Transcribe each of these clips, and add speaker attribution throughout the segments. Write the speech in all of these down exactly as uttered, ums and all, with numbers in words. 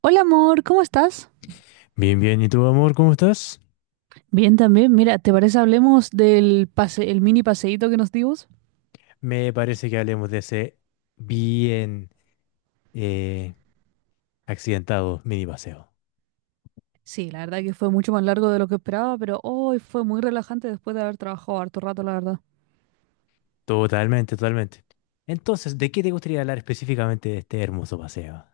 Speaker 1: Hola amor, ¿cómo estás?
Speaker 2: Bien, bien. ¿Y tú, amor, cómo estás?
Speaker 1: Bien, también, mira, ¿te parece hablemos del pase, el mini paseíto que nos dimos?
Speaker 2: Me parece que hablemos de ese bien, eh, accidentado mini paseo.
Speaker 1: Sí, la verdad que fue mucho más largo de lo que esperaba, pero hoy fue muy relajante después de haber trabajado harto rato, la verdad.
Speaker 2: Totalmente, totalmente. Entonces, ¿de qué te gustaría hablar específicamente de este hermoso paseo?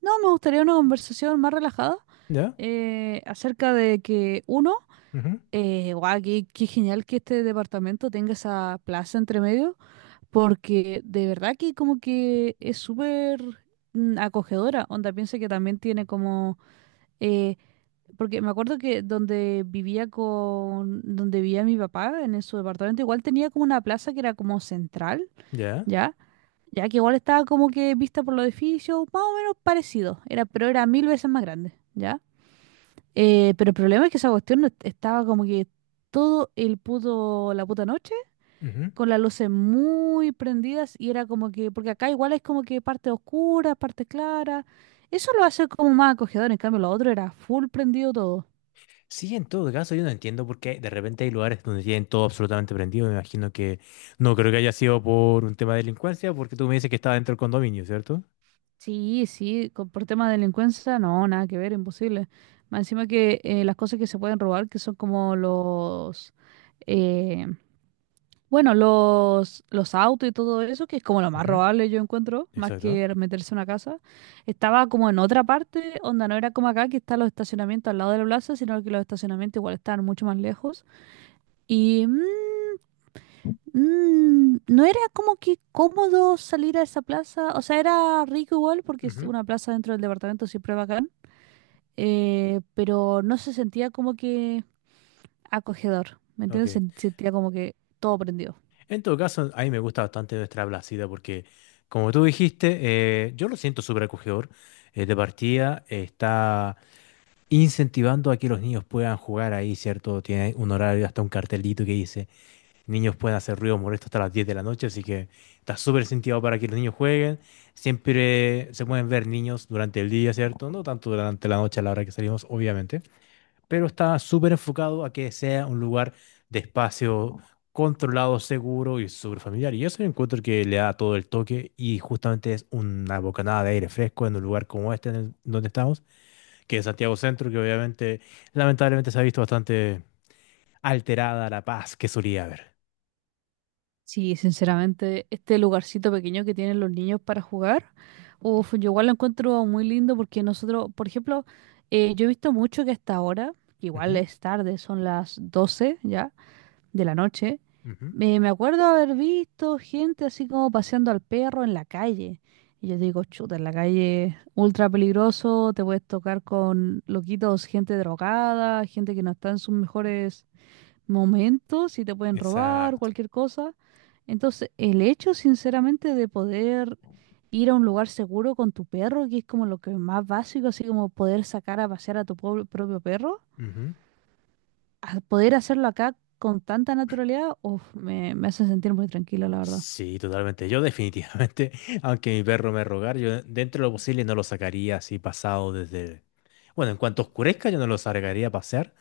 Speaker 1: No, me gustaría una conversación más relajada
Speaker 2: Ya.
Speaker 1: eh, acerca de que uno,
Speaker 2: Ujú.
Speaker 1: eh, guau, qué, qué genial que este departamento tenga esa plaza entre medio, porque de verdad que como que es súper mm, acogedora. Onda, piensa que también tiene como... eh, Porque me acuerdo que donde vivía con, donde vivía mi papá, en su departamento, igual tenía como una plaza que era como central,
Speaker 2: ¿Ya?
Speaker 1: ¿ya? Ya que igual estaba como que vista por los edificios, más o menos parecido, era, pero era mil veces más grande, ¿ya? Eh, pero el problema es que esa cuestión no est- estaba como que todo el puto, la puta noche,
Speaker 2: Ujú.
Speaker 1: con las luces muy prendidas, y era como que, porque acá igual es como que parte oscura, parte clara, eso lo hace como más acogedor, en cambio lo otro era full prendido todo.
Speaker 2: Sí, en todo caso, yo no entiendo por qué de repente hay lugares donde tienen todo absolutamente prendido. Me imagino que no creo que haya sido por un tema de delincuencia, porque tú me dices que estaba dentro del condominio, ¿cierto?
Speaker 1: Sí, sí, con- por tema de delincuencia, no, nada que ver, imposible. Más encima que eh, las cosas que se pueden robar, que son como los, eh, bueno, los, los autos y todo eso, que es como lo más
Speaker 2: Ujú.
Speaker 1: robable yo encuentro, más
Speaker 2: Exacto.
Speaker 1: que meterse en una casa, estaba como en otra parte, onda no era como acá, que están los estacionamientos al lado de la plaza, sino que los estacionamientos igual están mucho más lejos. Y mm, mm, no era como que cómodo salir a esa plaza. O sea, era rico igual porque es
Speaker 2: Ujú.
Speaker 1: una plaza dentro del departamento, siempre bacán. Eh, pero no se sentía como que acogedor. ¿Me
Speaker 2: Ok.
Speaker 1: entiendes? Se sentía como que todo prendido.
Speaker 2: En todo caso, a mí me gusta bastante nuestra Blasida porque, como tú dijiste, eh, yo lo siento súper acogedor. Eh, de partida, eh, está incentivando a que los niños puedan jugar ahí, ¿cierto? Tiene un horario, hasta un cartelito que dice, niños pueden hacer ruido molesto hasta las diez de la noche, así que está súper incentivado para que los niños jueguen. Siempre se pueden ver niños durante el día, ¿cierto? No tanto durante la noche a la hora que salimos, obviamente, pero está súper enfocado a que sea un lugar de espacio controlado, seguro y súper familiar. Y eso yo encuentro que le da todo el toque y justamente es una bocanada de aire fresco en un lugar como este en el- donde estamos, que es Santiago Centro, que obviamente, lamentablemente se ha visto bastante alterada la paz que solía haber.
Speaker 1: Sí, sinceramente, este lugarcito pequeño que tienen los niños para jugar, uf, yo igual lo encuentro muy lindo porque nosotros, por ejemplo, eh, yo he visto mucho que hasta ahora, que igual
Speaker 2: Ujú.
Speaker 1: es tarde, son las doce ya de la noche.
Speaker 2: Ujú.
Speaker 1: Eh, me acuerdo haber visto gente así como paseando al perro en la calle. Y yo digo, chuta, en la calle, ultra peligroso, te puedes tocar con loquitos, gente drogada, gente que no está en sus mejores momentos y te pueden robar,
Speaker 2: Exacto.
Speaker 1: cualquier cosa. Entonces, el hecho, sinceramente, de poder ir a un lugar seguro con tu perro, que es como lo que más básico, así como poder sacar a pasear a tu po- propio perro, a poder hacerlo acá con tanta naturalidad, uf, me, me hace sentir muy tranquilo, la verdad.
Speaker 2: Sí, totalmente. Yo definitivamente, aunque mi perro me rogar, yo dentro de lo posible no lo sacaría así pasado desde... Bueno, en cuanto oscurezca, yo no lo sacaría a pasear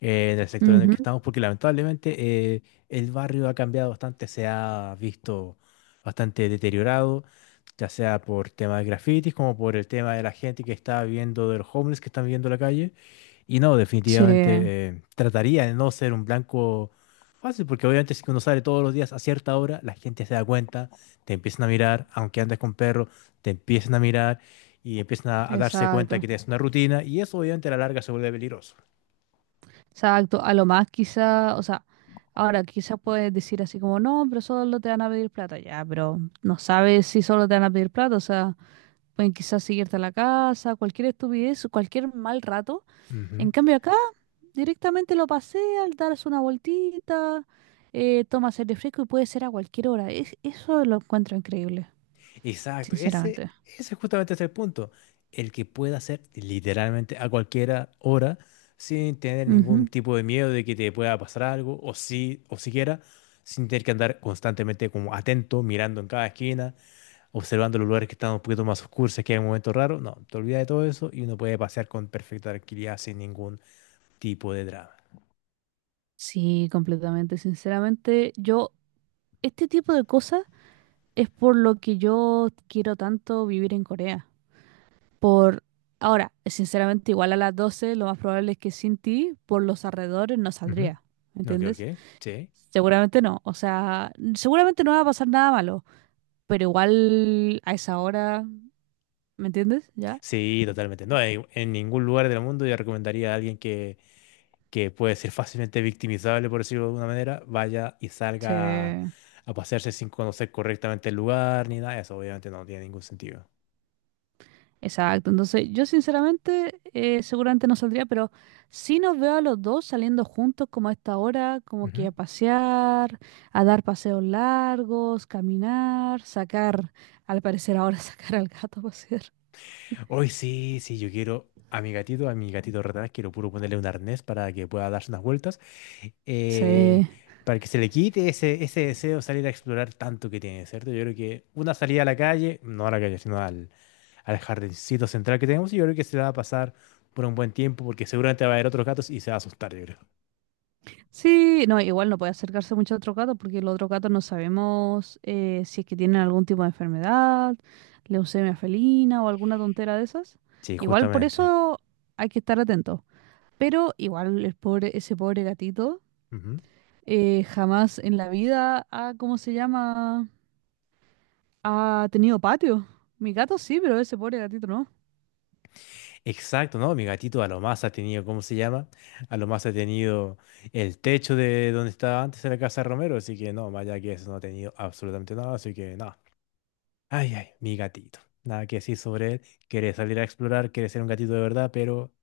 Speaker 2: eh, en el sector en el que
Speaker 1: Ujú.
Speaker 2: estamos, porque lamentablemente eh, el barrio ha cambiado bastante, se ha visto bastante deteriorado, ya sea por temas de grafitis como por el tema de la gente que está viviendo, de los homeless que están viviendo en la calle. Y no,
Speaker 1: Sí,
Speaker 2: definitivamente eh, trataría de no ser un blanco fácil, porque obviamente si uno sale todos los días a cierta hora, la gente se da cuenta, te empiezan a mirar, aunque andes con perro, te empiezan a mirar y empiezan a, a darse cuenta que
Speaker 1: exacto.
Speaker 2: tienes una rutina, y eso obviamente a la larga se vuelve peligroso.
Speaker 1: Exacto. A lo más quizá, o sea, ahora quizás puedes decir así como, no, pero solo te van a pedir plata, ya, pero no sabes si solo te van a pedir plata, o sea, pueden quizás seguirte a la casa, cualquier estupidez, cualquier mal rato.
Speaker 2: Ujú.
Speaker 1: En cambio acá, directamente lo paseas, das una vueltita, eh, tomas aire fresco y puede ser a cualquier hora. Es, eso lo encuentro increíble,
Speaker 2: Exacto, ese,
Speaker 1: sinceramente.
Speaker 2: ese justamente es el punto. El que pueda hacer literalmente a cualquier hora sin tener ningún
Speaker 1: Ujú.
Speaker 2: tipo de miedo de que te pueda pasar algo o sí o siquiera sin tener que andar constantemente como atento, mirando en cada esquina, observando los lugares que están un poquito más oscuros, que hay un momento raro. No, te olvidas de todo eso y uno puede pasear con perfecta tranquilidad sin ningún tipo de drama.
Speaker 1: Sí, completamente. Sinceramente, yo, este tipo de cosas es por lo que yo quiero tanto vivir en Corea. Por ahora, sinceramente, igual a las doce lo más probable es que sin ti, por los alrededores, no
Speaker 2: Ujú.
Speaker 1: saldría. ¿Me
Speaker 2: Ok, ok.
Speaker 1: entiendes?
Speaker 2: Sí.
Speaker 1: Seguramente no. O sea, seguramente no va a pasar nada malo. Pero igual a esa hora, ¿me entiendes? ¿Ya?
Speaker 2: Sí, totalmente. No, en en ningún lugar del mundo yo recomendaría a alguien que que puede ser fácilmente victimizable, por decirlo de alguna manera, vaya y salga a,
Speaker 1: Sí.
Speaker 2: a pasearse sin conocer correctamente el lugar ni nada de eso. Obviamente no tiene ningún sentido.
Speaker 1: Exacto, entonces yo sinceramente eh, seguramente no saldría, pero sí nos veo a los dos saliendo juntos como a esta hora, como que
Speaker 2: Ujú.
Speaker 1: a pasear, a dar paseos largos, caminar, sacar, al parecer ahora sacar al gato a pasear.
Speaker 2: Hoy sí, sí, yo quiero a mi gatito, a mi gatito retrás, quiero puro ponerle un arnés para que pueda darse unas vueltas, eh,
Speaker 1: Sí.
Speaker 2: para que se le quite ese, ese deseo de salir a explorar tanto que tiene, ¿cierto? Yo creo que una salida a la calle, no a la calle, sino al, al jardincito central que tenemos, yo creo que se la va a pasar por un buen tiempo porque seguramente va a haber otros gatos y se va a asustar, yo creo.
Speaker 1: Sí, no, igual no puede acercarse mucho a otro gato porque los otros gatos no sabemos eh, si es que tienen algún tipo de enfermedad, leucemia felina o alguna tontera de esas.
Speaker 2: Sí,
Speaker 1: Igual por
Speaker 2: justamente.
Speaker 1: eso hay que estar atento. Pero igual el pobre, ese pobre gatito
Speaker 2: Ujú.
Speaker 1: eh, jamás en la vida ha, ¿cómo se llama? Ha tenido patio. Mi gato sí, pero ese pobre gatito no.
Speaker 2: Exacto, ¿no? Mi gatito a lo más ha tenido, ¿cómo se llama? A lo más ha tenido el techo de donde estaba antes en la casa de Romero, así que no, más allá que eso no ha tenido absolutamente nada, así que no. Ay, ay, mi gatito. Nada que decir sobre él. Quiere salir a explorar, quiere ser un gatito de verdad, pero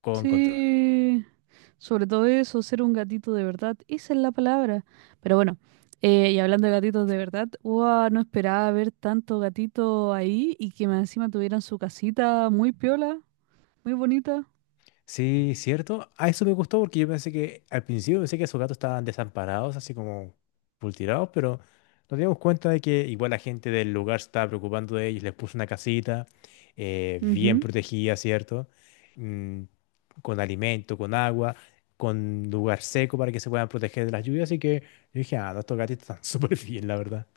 Speaker 2: con control.
Speaker 1: Sí, sobre todo eso, ser un gatito de verdad, esa es la palabra. Pero bueno, eh, y hablando de gatitos de verdad, ¡guau! No esperaba ver tanto gatito ahí y que más encima tuvieran su casita muy piola, muy bonita.
Speaker 2: Sí, cierto. A eso me gustó porque yo pensé que al principio pensé que esos gatos estaban desamparados, así como pultirados, pero nos dimos cuenta de que igual la gente del lugar se estaba preocupando de ellos, les puso una casita eh, bien
Speaker 1: Ujú.
Speaker 2: protegida, ¿cierto? Mm, con alimento, con agua, con lugar seco para que se puedan proteger de las lluvias. Así que yo dije, ah, no, estos gatitos están súper bien, la verdad.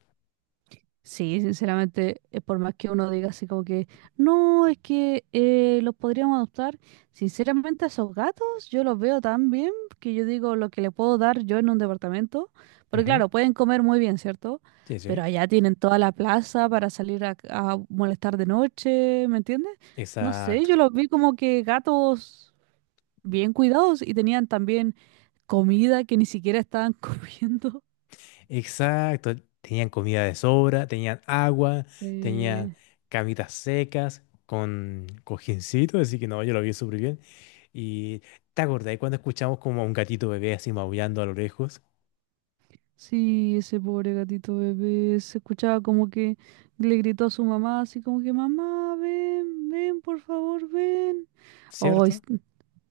Speaker 1: Sí, sinceramente, eh, por más que uno diga así como que, no, es que eh, los podríamos adoptar, sinceramente a esos gatos yo los veo tan bien que yo digo lo que le puedo dar yo en un departamento, porque
Speaker 2: Ujú.
Speaker 1: claro, pueden comer muy bien, ¿cierto?
Speaker 2: Sí, sí.
Speaker 1: Pero allá tienen toda la plaza para salir a, a molestar de noche, ¿me entiendes? No sé,
Speaker 2: Exacto.
Speaker 1: yo los vi como que gatos bien cuidados y tenían también comida que ni siquiera estaban comiendo.
Speaker 2: Exacto, tenían comida de sobra, tenían agua, tenían
Speaker 1: Sí.
Speaker 2: camitas secas con cojincito, así que no, yo lo vi súper bien. Y te acordás cuando escuchamos como a un gatito bebé así maullando a lo lejos,
Speaker 1: Sí, ese pobre gatito bebé se escuchaba como que le gritó a su mamá, así como que, mamá, ven, ven, por favor, ven. Oh,
Speaker 2: ¿cierto?
Speaker 1: es-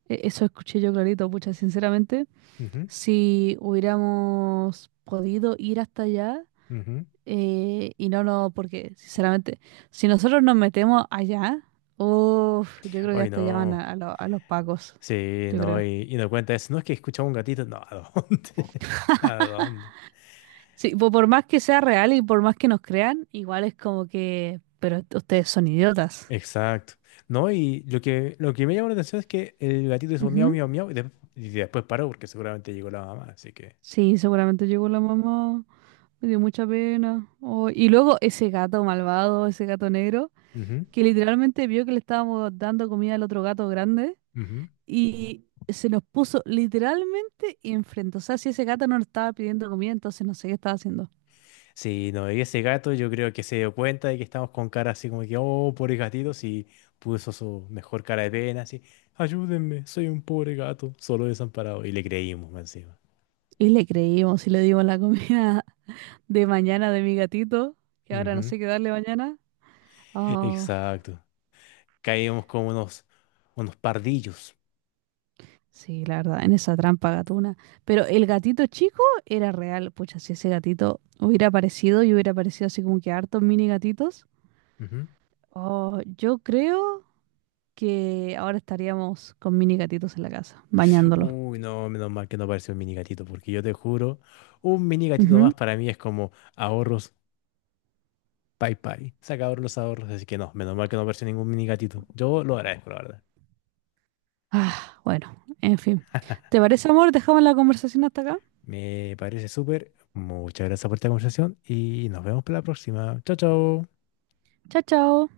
Speaker 1: e- eso escuché yo clarito, pucha, sinceramente,
Speaker 2: Ujú,
Speaker 1: si hubiéramos podido ir hasta allá,
Speaker 2: ujú.
Speaker 1: eh, y no, no, porque, sinceramente, si nosotros nos metemos allá, uff, yo creo que
Speaker 2: Ay,
Speaker 1: hasta allá van
Speaker 2: no,
Speaker 1: a, a lo- a los pacos,
Speaker 2: sí,
Speaker 1: yo
Speaker 2: no,
Speaker 1: creo.
Speaker 2: y, y no cuenta eso, no es que escuchamos un gatito, no, ¿a dónde? ¿A dónde?
Speaker 1: Sí, po- por más que sea real y por más que nos crean, igual es como que, pero ustedes son idiotas.
Speaker 2: Exacto. No, y lo que, lo que me llamó la atención es que el gatito hizo miau,
Speaker 1: Ujú.
Speaker 2: miau, miau, y, de- y después paró porque seguramente llegó la mamá, así que...
Speaker 1: Sí, seguramente llegó la mamá, me dio mucha pena. Oh, y luego ese gato malvado, ese gato negro,
Speaker 2: Ujú.
Speaker 1: que literalmente vio que le estábamos dando comida al otro gato grande
Speaker 2: Ujú.
Speaker 1: y se nos puso literalmente enfrente. O sea, si ese gato no nos estaba pidiendo comida, entonces no sé qué estaba haciendo.
Speaker 2: Sí, no, y ese gato yo creo que se dio cuenta de que estamos con cara así como que, oh, pobre gatito, y puso su mejor cara de pena, así, ayúdenme, soy un pobre gato, solo desamparado. Y le creímos más encima.
Speaker 1: Y le creímos y le dimos la comida de mañana de mi gatito, que ahora no
Speaker 2: Ujú.
Speaker 1: sé qué darle mañana. Ah,
Speaker 2: Exacto. Caímos como unos, unos pardillos.
Speaker 1: sí, la verdad, en esa trampa gatuna. Pero el gatito chico era real. Pucha, si ese gatito hubiera aparecido y hubiera aparecido así como que hartos mini gatitos,
Speaker 2: Ujú.
Speaker 1: oh, yo creo que ahora estaríamos con mini gatitos en la casa, bañándolos.
Speaker 2: Uy, no, menos mal que no apareció un mini gatito, porque yo te juro, un mini gatito más
Speaker 1: Ujú.
Speaker 2: para mí es como ahorros, bye bye. Se acabaron los ahorros, así que no, menos mal que no apareció ningún mini gatito. Yo lo agradezco, la verdad.
Speaker 1: Ah, bueno, en fin. ¿Te parece, amor? Dejamos la conversación hasta acá.
Speaker 2: Me parece súper. Muchas gracias por esta conversación y nos vemos para la próxima. Chao, chao.
Speaker 1: Chao, chao.